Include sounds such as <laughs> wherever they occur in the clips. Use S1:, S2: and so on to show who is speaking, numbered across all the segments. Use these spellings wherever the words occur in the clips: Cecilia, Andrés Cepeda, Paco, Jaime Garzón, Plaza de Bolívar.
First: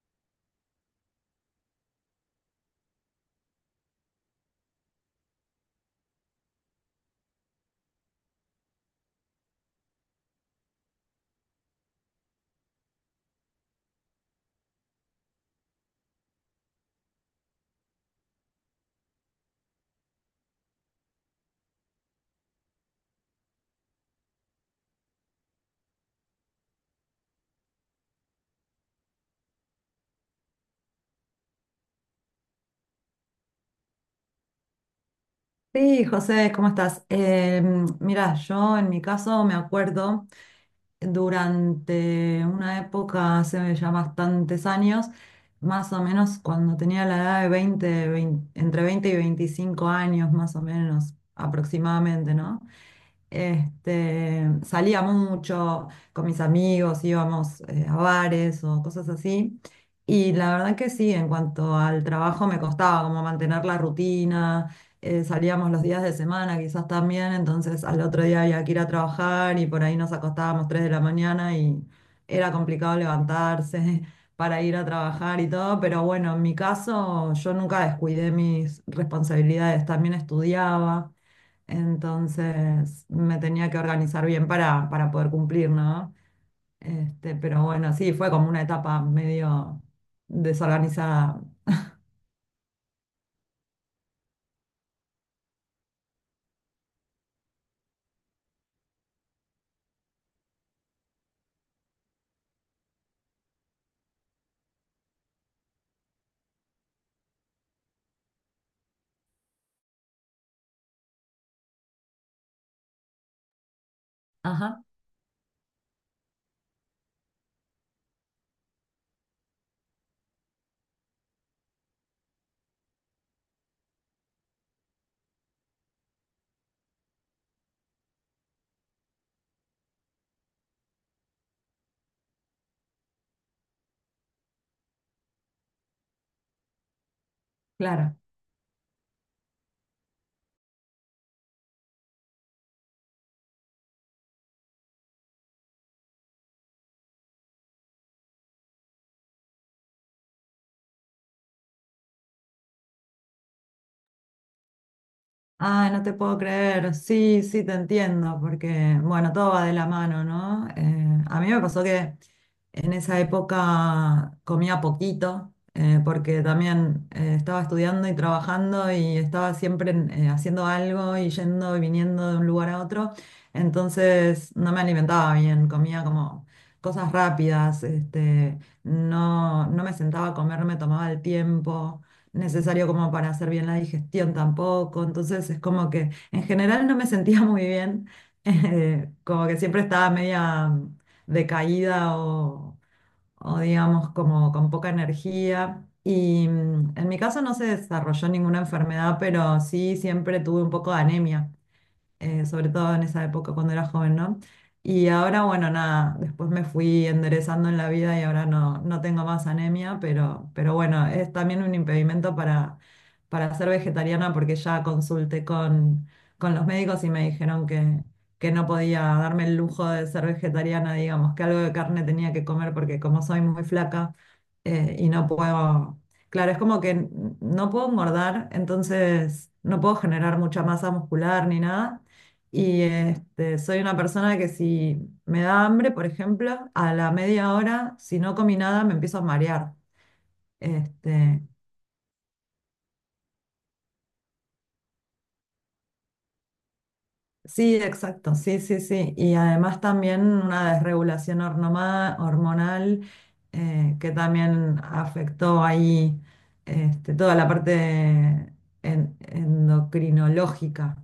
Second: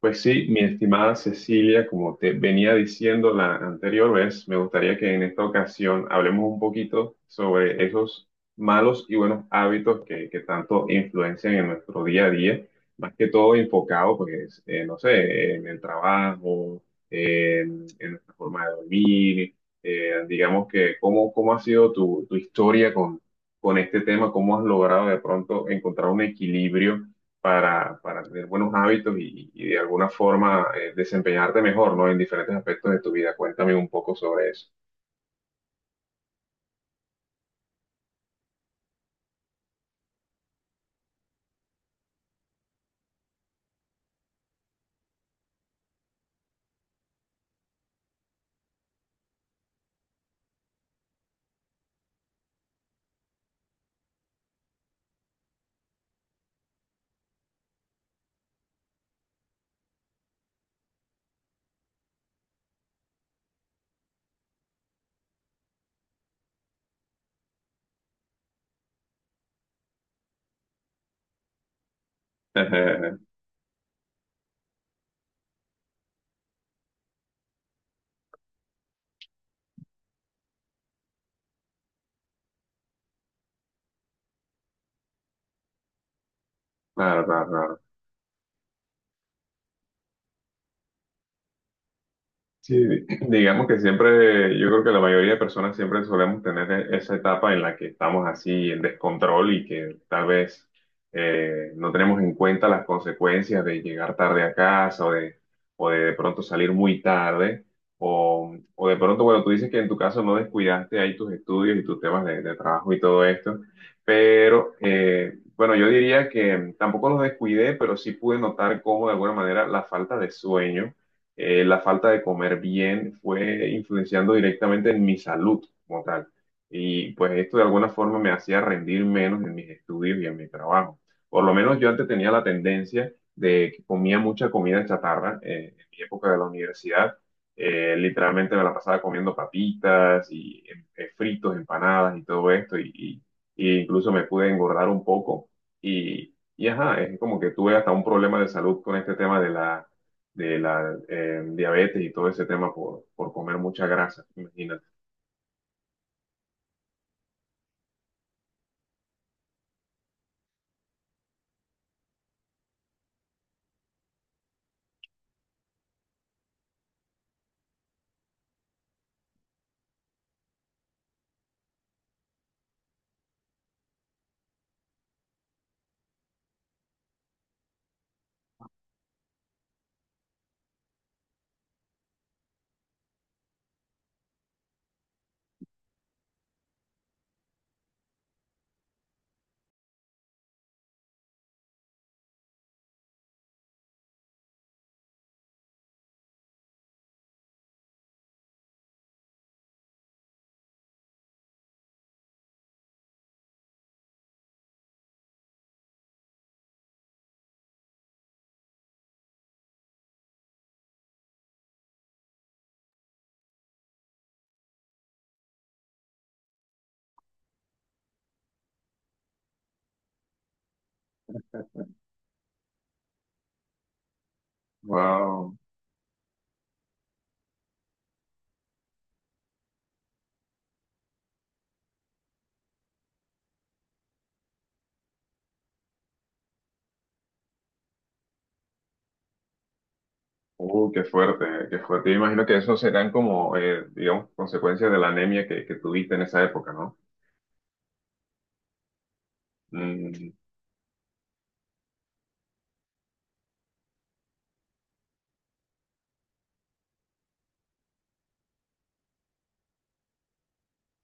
S1: Pues sí, mi estimada Cecilia, como te venía diciendo la anterior vez, me gustaría que en esta ocasión hablemos un poquito sobre esos malos y buenos hábitos que tanto influencian en nuestro día a día, más que todo enfocado, pues, no sé, en el trabajo, en nuestra forma de dormir, digamos que cómo ha sido tu historia con este tema, cómo has logrado de pronto encontrar un equilibrio para tener buenos hábitos y de alguna forma desempeñarte mejor, ¿no? En diferentes aspectos de tu vida. Cuéntame un poco sobre eso.
S2: Sí, José, ¿cómo estás? Mira, yo en mi caso me acuerdo durante una época, hace ya bastantes años, más o menos cuando tenía la edad de 20 entre 20 y 25 años, más o menos aproximadamente, ¿no? Salía mucho con mis amigos, íbamos a bares o cosas así. Y la verdad que sí, en cuanto al trabajo me costaba como mantener la rutina, salíamos los días de semana quizás también, entonces al otro día había que ir a trabajar y por ahí nos acostábamos 3 de la mañana y era complicado
S1: <laughs>
S2: levantarse <laughs> para ir a trabajar y todo, pero bueno, en mi caso yo nunca descuidé mis responsabilidades, también estudiaba. Entonces me tenía que organizar bien para poder cumplir, ¿no?
S1: Claro, claro,
S2: Pero
S1: claro.
S2: bueno, sí, fue como una etapa medio desorganizada.
S1: Sí, digamos que siempre, yo creo que la mayoría de personas siempre solemos tener esa etapa en la que estamos así en descontrol y que tal vez no tenemos en cuenta las consecuencias de llegar tarde a casa o de pronto salir muy tarde o de pronto, bueno, tú dices que en tu caso no descuidaste ahí tus estudios y tus temas de trabajo y todo esto, pero
S2: Ajá,
S1: bueno, yo diría que tampoco los descuidé, pero sí pude notar cómo de alguna manera la falta de sueño la falta de comer bien fue influenciando directamente en mi salud como tal. Y pues esto de alguna forma me hacía rendir menos en mis estudios y en mi trabajo. Por lo menos yo antes tenía la tendencia de que comía mucha comida chatarra en mi época de la universidad.
S2: claro.
S1: Literalmente me la pasaba comiendo papitas y fritos, empanadas y todo esto. Y incluso me pude engordar un poco. Y ajá, es como que tuve hasta un problema de salud con este tema de la de la diabetes y todo ese tema por comer mucha grasa, imagínate.
S2: Ah, no te puedo creer. Sí, sí, te entiendo, porque bueno, todo va de la mano, ¿no? A mí me pasó que en esa época comía poquito, porque también estaba estudiando y trabajando y estaba siempre haciendo algo y yendo y viniendo de un lugar a otro. Entonces no me alimentaba bien, comía como cosas rápidas, no me sentaba a comer, no me tomaba el tiempo necesario como para hacer bien la digestión tampoco. Entonces es como que en general no me sentía muy bien, <laughs> como que siempre estaba media decaída o digamos como con poca energía. Y en mi caso no se desarrolló ninguna enfermedad, pero sí siempre tuve un poco de anemia sobre todo en esa época cuando era joven, ¿no? Y ahora, bueno, nada, después me fui enderezando en la vida y ahora no, no tengo más anemia, pero bueno, es también un impedimento para ser vegetariana porque ya consulté con los médicos y me dijeron que no podía darme el lujo de ser vegetariana, digamos, que algo de carne tenía que comer porque como soy muy flaca y no
S1: Wow.
S2: puedo... Claro, es como que no puedo engordar, entonces no puedo generar mucha masa muscular ni nada, y soy una persona que si me da hambre, por ejemplo, a la media hora, si no comí nada, me empiezo a marear.
S1: Qué
S2: Este,
S1: fuerte, qué fuerte. Yo imagino que eso serán como, digamos, consecuencias de la anemia que tuviste en esa época, ¿no?
S2: sí, exacto, sí, sí, sí. Y además también
S1: Mm,
S2: una desregulación hormonal que también afectó ahí toda la parte endocrinológica.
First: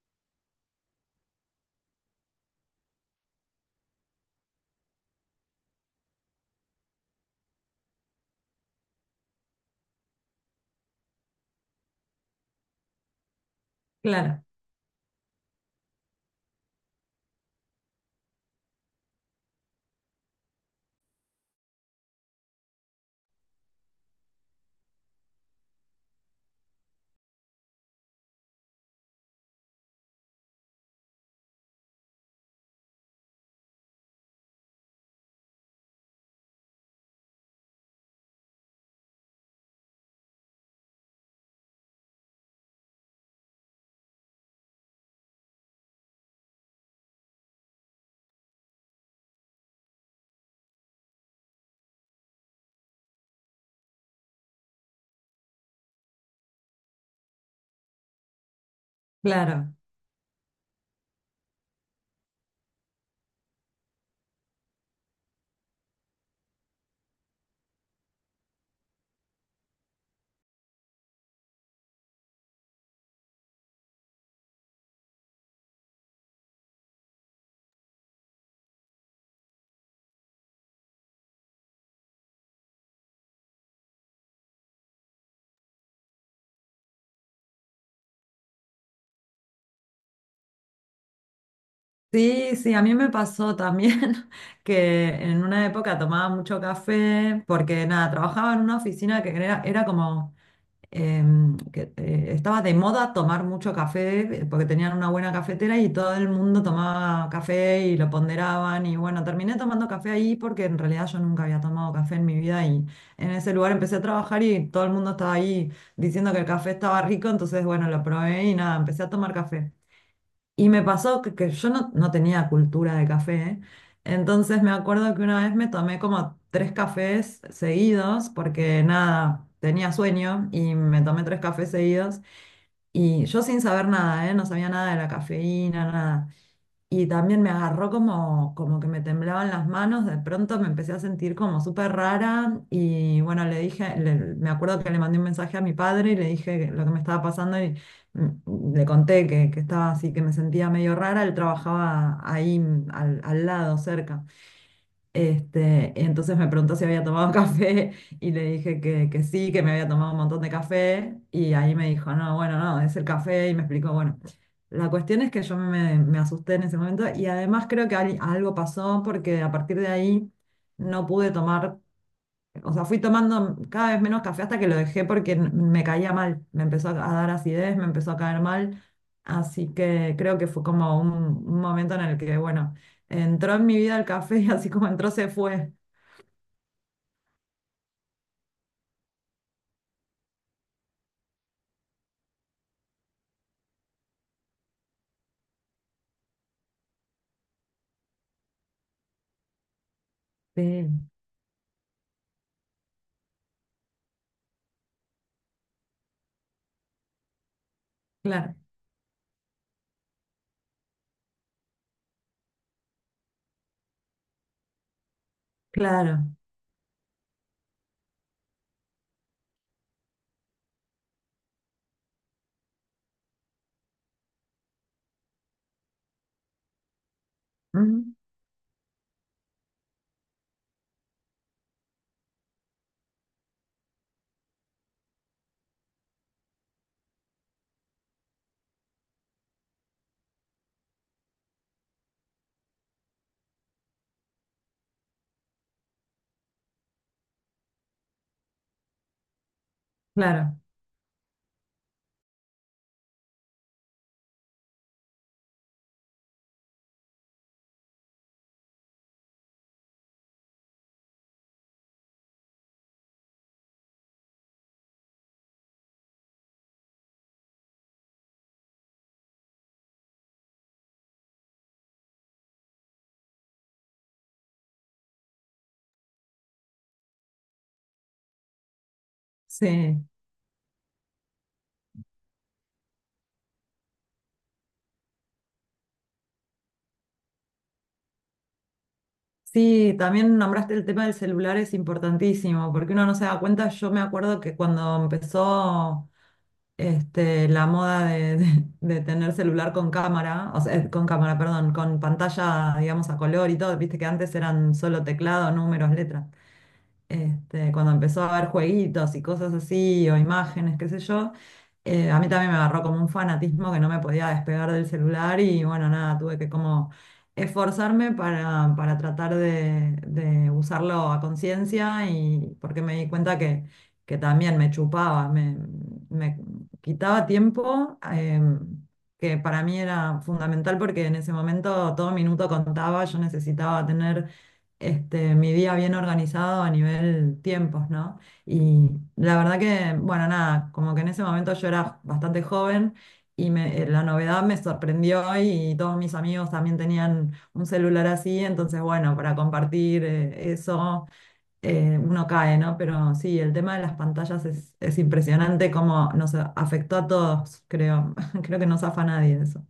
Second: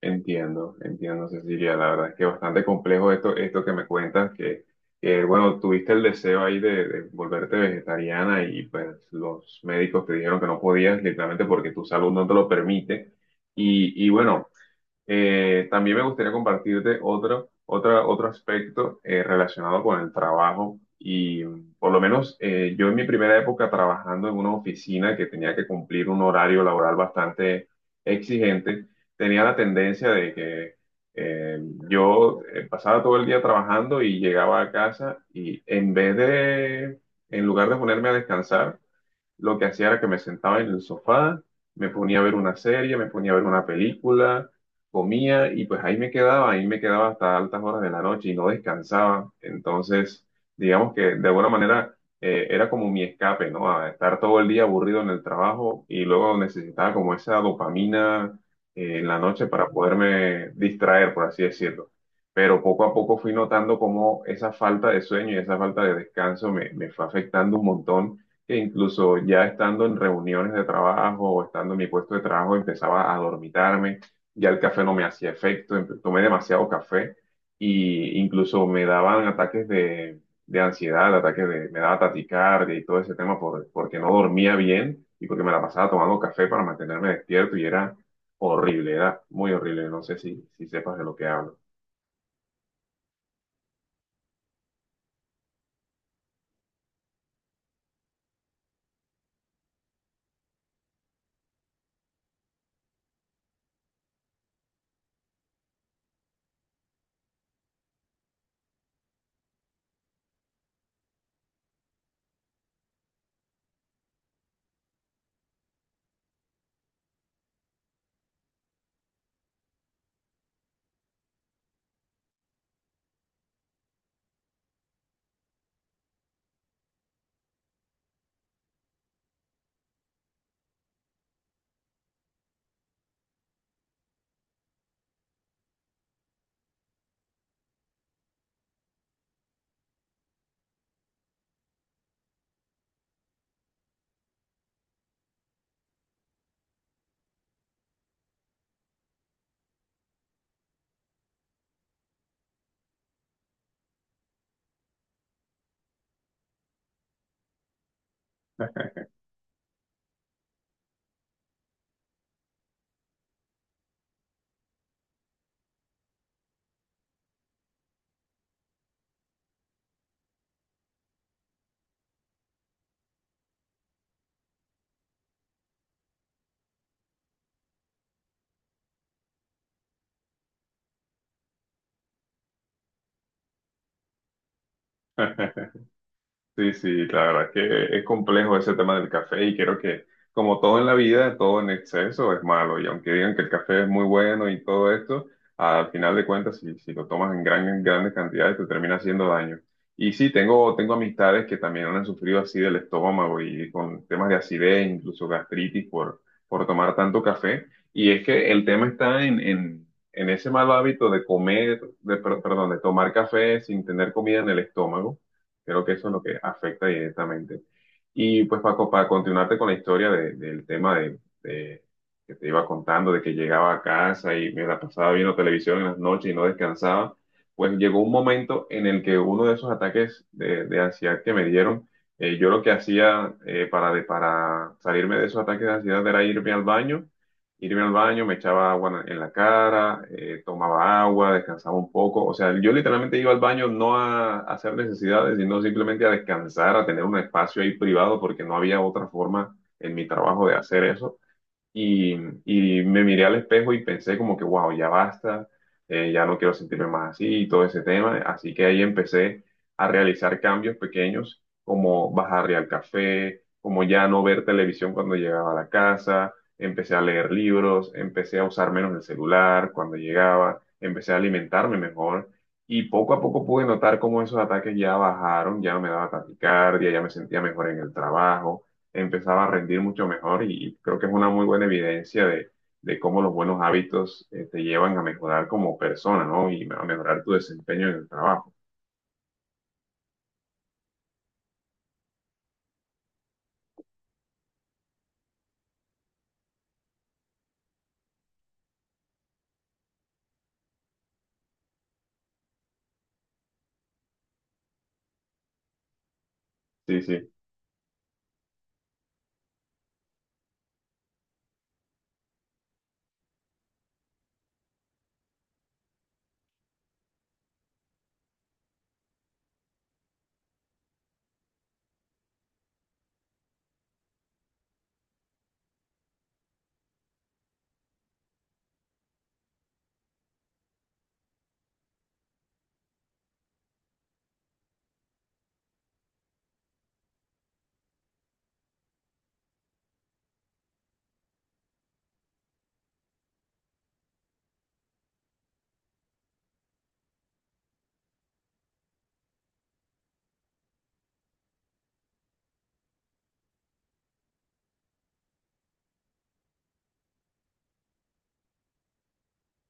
S1: entiendo, entiendo, Cecilia. La verdad es que bastante complejo esto, esto que me cuentas, que, bueno, tuviste el deseo ahí de volverte vegetariana y pues los médicos te dijeron que no podías, literalmente porque tu salud no te lo permite. Y
S2: Claro,
S1: bueno, también me gustaría compartirte otro, otro aspecto relacionado con el trabajo y por lo menos yo en mi primera época trabajando en una oficina que tenía que cumplir un horario laboral bastante exigente, tenía la tendencia de que eh, yo pasaba todo el día trabajando y llegaba a casa y en vez de, en lugar de ponerme a descansar, lo que hacía era que me sentaba en el sofá, me ponía a ver una serie, me ponía a ver una película, comía y pues ahí me quedaba hasta altas horas de la noche y no descansaba. Entonces, digamos que de alguna manera era como mi escape, ¿no? A estar todo el día aburrido en el trabajo y luego necesitaba como esa dopamina en la noche para
S2: claro.
S1: poderme distraer, por así decirlo. Pero poco a poco fui notando cómo esa falta de sueño y esa falta de descanso me fue afectando un montón que incluso ya estando en reuniones de trabajo o estando en mi puesto de trabajo empezaba a dormitarme, ya el café no me hacía efecto, tomé demasiado café y incluso me daban ataques de ansiedad, ataques de, me daba taticardia y todo ese tema porque no dormía bien y porque me la pasaba tomando café para mantenerme despierto y era horrible, era muy horrible, no sé si, si sepas de lo que hablo.
S2: Sí, sí, a mí me pasó también <laughs> que en una época tomaba mucho café porque nada, trabajaba en una oficina era como em, que estaba de moda tomar mucho café porque tenían una buena cafetera y todo el mundo tomaba café y lo ponderaban y bueno, terminé tomando café ahí porque en realidad yo nunca había tomado café en mi vida y en ese lugar empecé a trabajar y todo el mundo estaba ahí diciendo que el café estaba rico, entonces bueno, lo probé y nada, empecé a tomar café. Y me pasó que yo no tenía cultura de café, ¿eh? Entonces me acuerdo que una vez me tomé como tres cafés seguidos porque nada, tenía sueño y me tomé tres cafés seguidos y yo sin saber nada, ¿eh? No sabía nada de la cafeína, nada. Y también me agarró como que me temblaban las manos, de pronto me empecé a sentir como súper rara y bueno, me acuerdo que le mandé un mensaje a mi padre y le dije lo que me estaba pasando y le conté que estaba así, que me sentía medio rara, él trabajaba ahí al lado, cerca. Entonces me preguntó si había tomado <laughs> café y le dije que sí, que me había tomado un montón de café y ahí me dijo, no, bueno, no, es el café y me explicó, bueno, la cuestión es que me asusté en ese momento y además creo algo pasó porque a partir de ahí no pude tomar, o sea, fui tomando cada vez menos café hasta que lo dejé porque me caía mal. Me empezó a dar acidez, me empezó a caer mal. Así que creo que fue como un momento en el que, bueno, entró en mi vida el café y así como entró, se fue.
S1: Sí, sí, la verdad es que es complejo ese tema del café y creo que como todo en la vida, todo en exceso es malo y aunque digan que el café es muy bueno y todo esto, al final de cuentas, si, si lo tomas en gran, en grandes cantidades, te termina haciendo daño. Y sí, tengo,
S2: Sí,
S1: tengo amistades que también han sufrido así del estómago y con temas de acidez, incluso gastritis por tomar tanto café. Y es que
S2: claro,
S1: el tema está en ese mal hábito de comer, de, perdón, de tomar café sin tener comida en el estómago. Creo que eso es lo
S2: claro.
S1: que afecta directamente. Y pues Paco, para continuarte con la historia del tema de, que te iba contando, de que llegaba a casa y me la pasaba viendo televisión en las noches y no descansaba, pues llegó un
S2: Ujú,
S1: momento en el que uno de esos ataques de ansiedad que me dieron, yo lo que hacía para, para salirme de esos ataques de ansiedad era irme al baño, me echaba agua en la cara, tomaba agua, descansaba un poco. O sea, yo literalmente iba al baño no a, a hacer necesidades, sino simplemente a descansar, a tener un espacio ahí privado, porque no había otra forma en mi trabajo de
S2: claro,
S1: hacer eso. Y, y me miré al espejo y pensé como que, wow, ya basta, ya no quiero sentirme más así y todo ese tema. Así que ahí empecé a realizar cambios pequeños, como bajarle al café, como ya no ver televisión cuando llegaba a la casa, empecé a leer libros, empecé a usar menos el celular cuando llegaba, empecé a alimentarme mejor. Y poco a poco pude notar cómo esos ataques ya bajaron, ya no me daba taquicardia, ya me sentía mejor en el trabajo. Empezaba a rendir
S2: sí.
S1: mucho mejor y creo que es una muy buena evidencia de cómo los buenos hábitos te llevan a mejorar como persona, ¿no? Y a mejorar tu desempeño en el trabajo.
S2: Sí, también nombraste el tema del celular, es importantísimo, porque uno no se da cuenta. Yo me acuerdo que cuando empezó la moda de tener celular con cámara, o sea, con cámara, perdón, con pantalla, digamos, a color y todo. Viste que antes eran solo teclado, números, letras,
S1: Sí, sí.
S2: cuando empezó a haber jueguitos y cosas así, o imágenes, qué sé yo, a mí también me agarró como un fanatismo que no me podía despegar del celular y bueno, nada, tuve que como esforzarme para tratar de usarlo a conciencia y porque me di cuenta que también me chupaba, me quitaba tiempo. Que para mí era fundamental porque en ese momento todo minuto contaba, yo necesitaba tener mi día bien organizado a nivel tiempos, ¿no? Y la verdad que, bueno, nada, como que en ese momento yo era bastante joven y la novedad me sorprendió y todos mis amigos también tenían un celular así, entonces, bueno, para compartir eso, uno cae, ¿no? Pero sí, el tema de las pantallas es impresionante cómo nos afectó a todos, creo. <laughs> Creo que no zafa a nadie de eso.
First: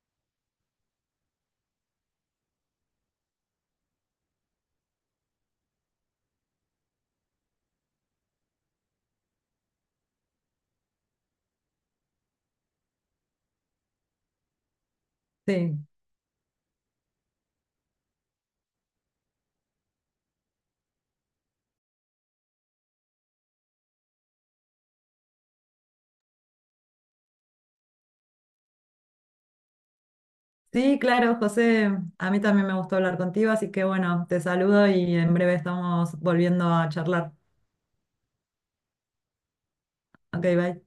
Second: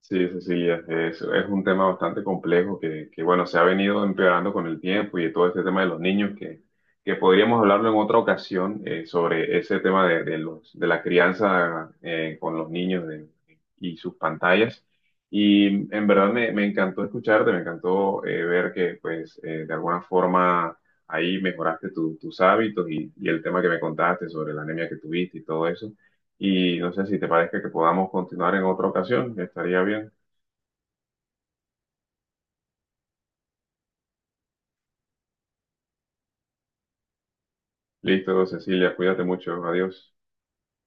S1: Sí, Cecilia, es un tema bastante complejo que, bueno, se ha venido empeorando con el tiempo y de todo este tema de los niños, que podríamos hablarlo en otra ocasión sobre ese tema de los, de la crianza con los niños y sus pantallas.
S2: Sí.
S1: Y en verdad me encantó escucharte, me encantó ver que, pues, de alguna forma ahí mejoraste tus hábitos y el tema que me contaste sobre la anemia que tuviste y todo eso. Y no sé si te parece que podamos continuar en otra ocasión, estaría bien.
S2: Sí, claro, José, a mí también me gustó hablar contigo, así que bueno, te saludo y en breve estamos volviendo a charlar.
S1: Listo, Cecilia, cuídate mucho. Adiós.
S2: Ok, bye.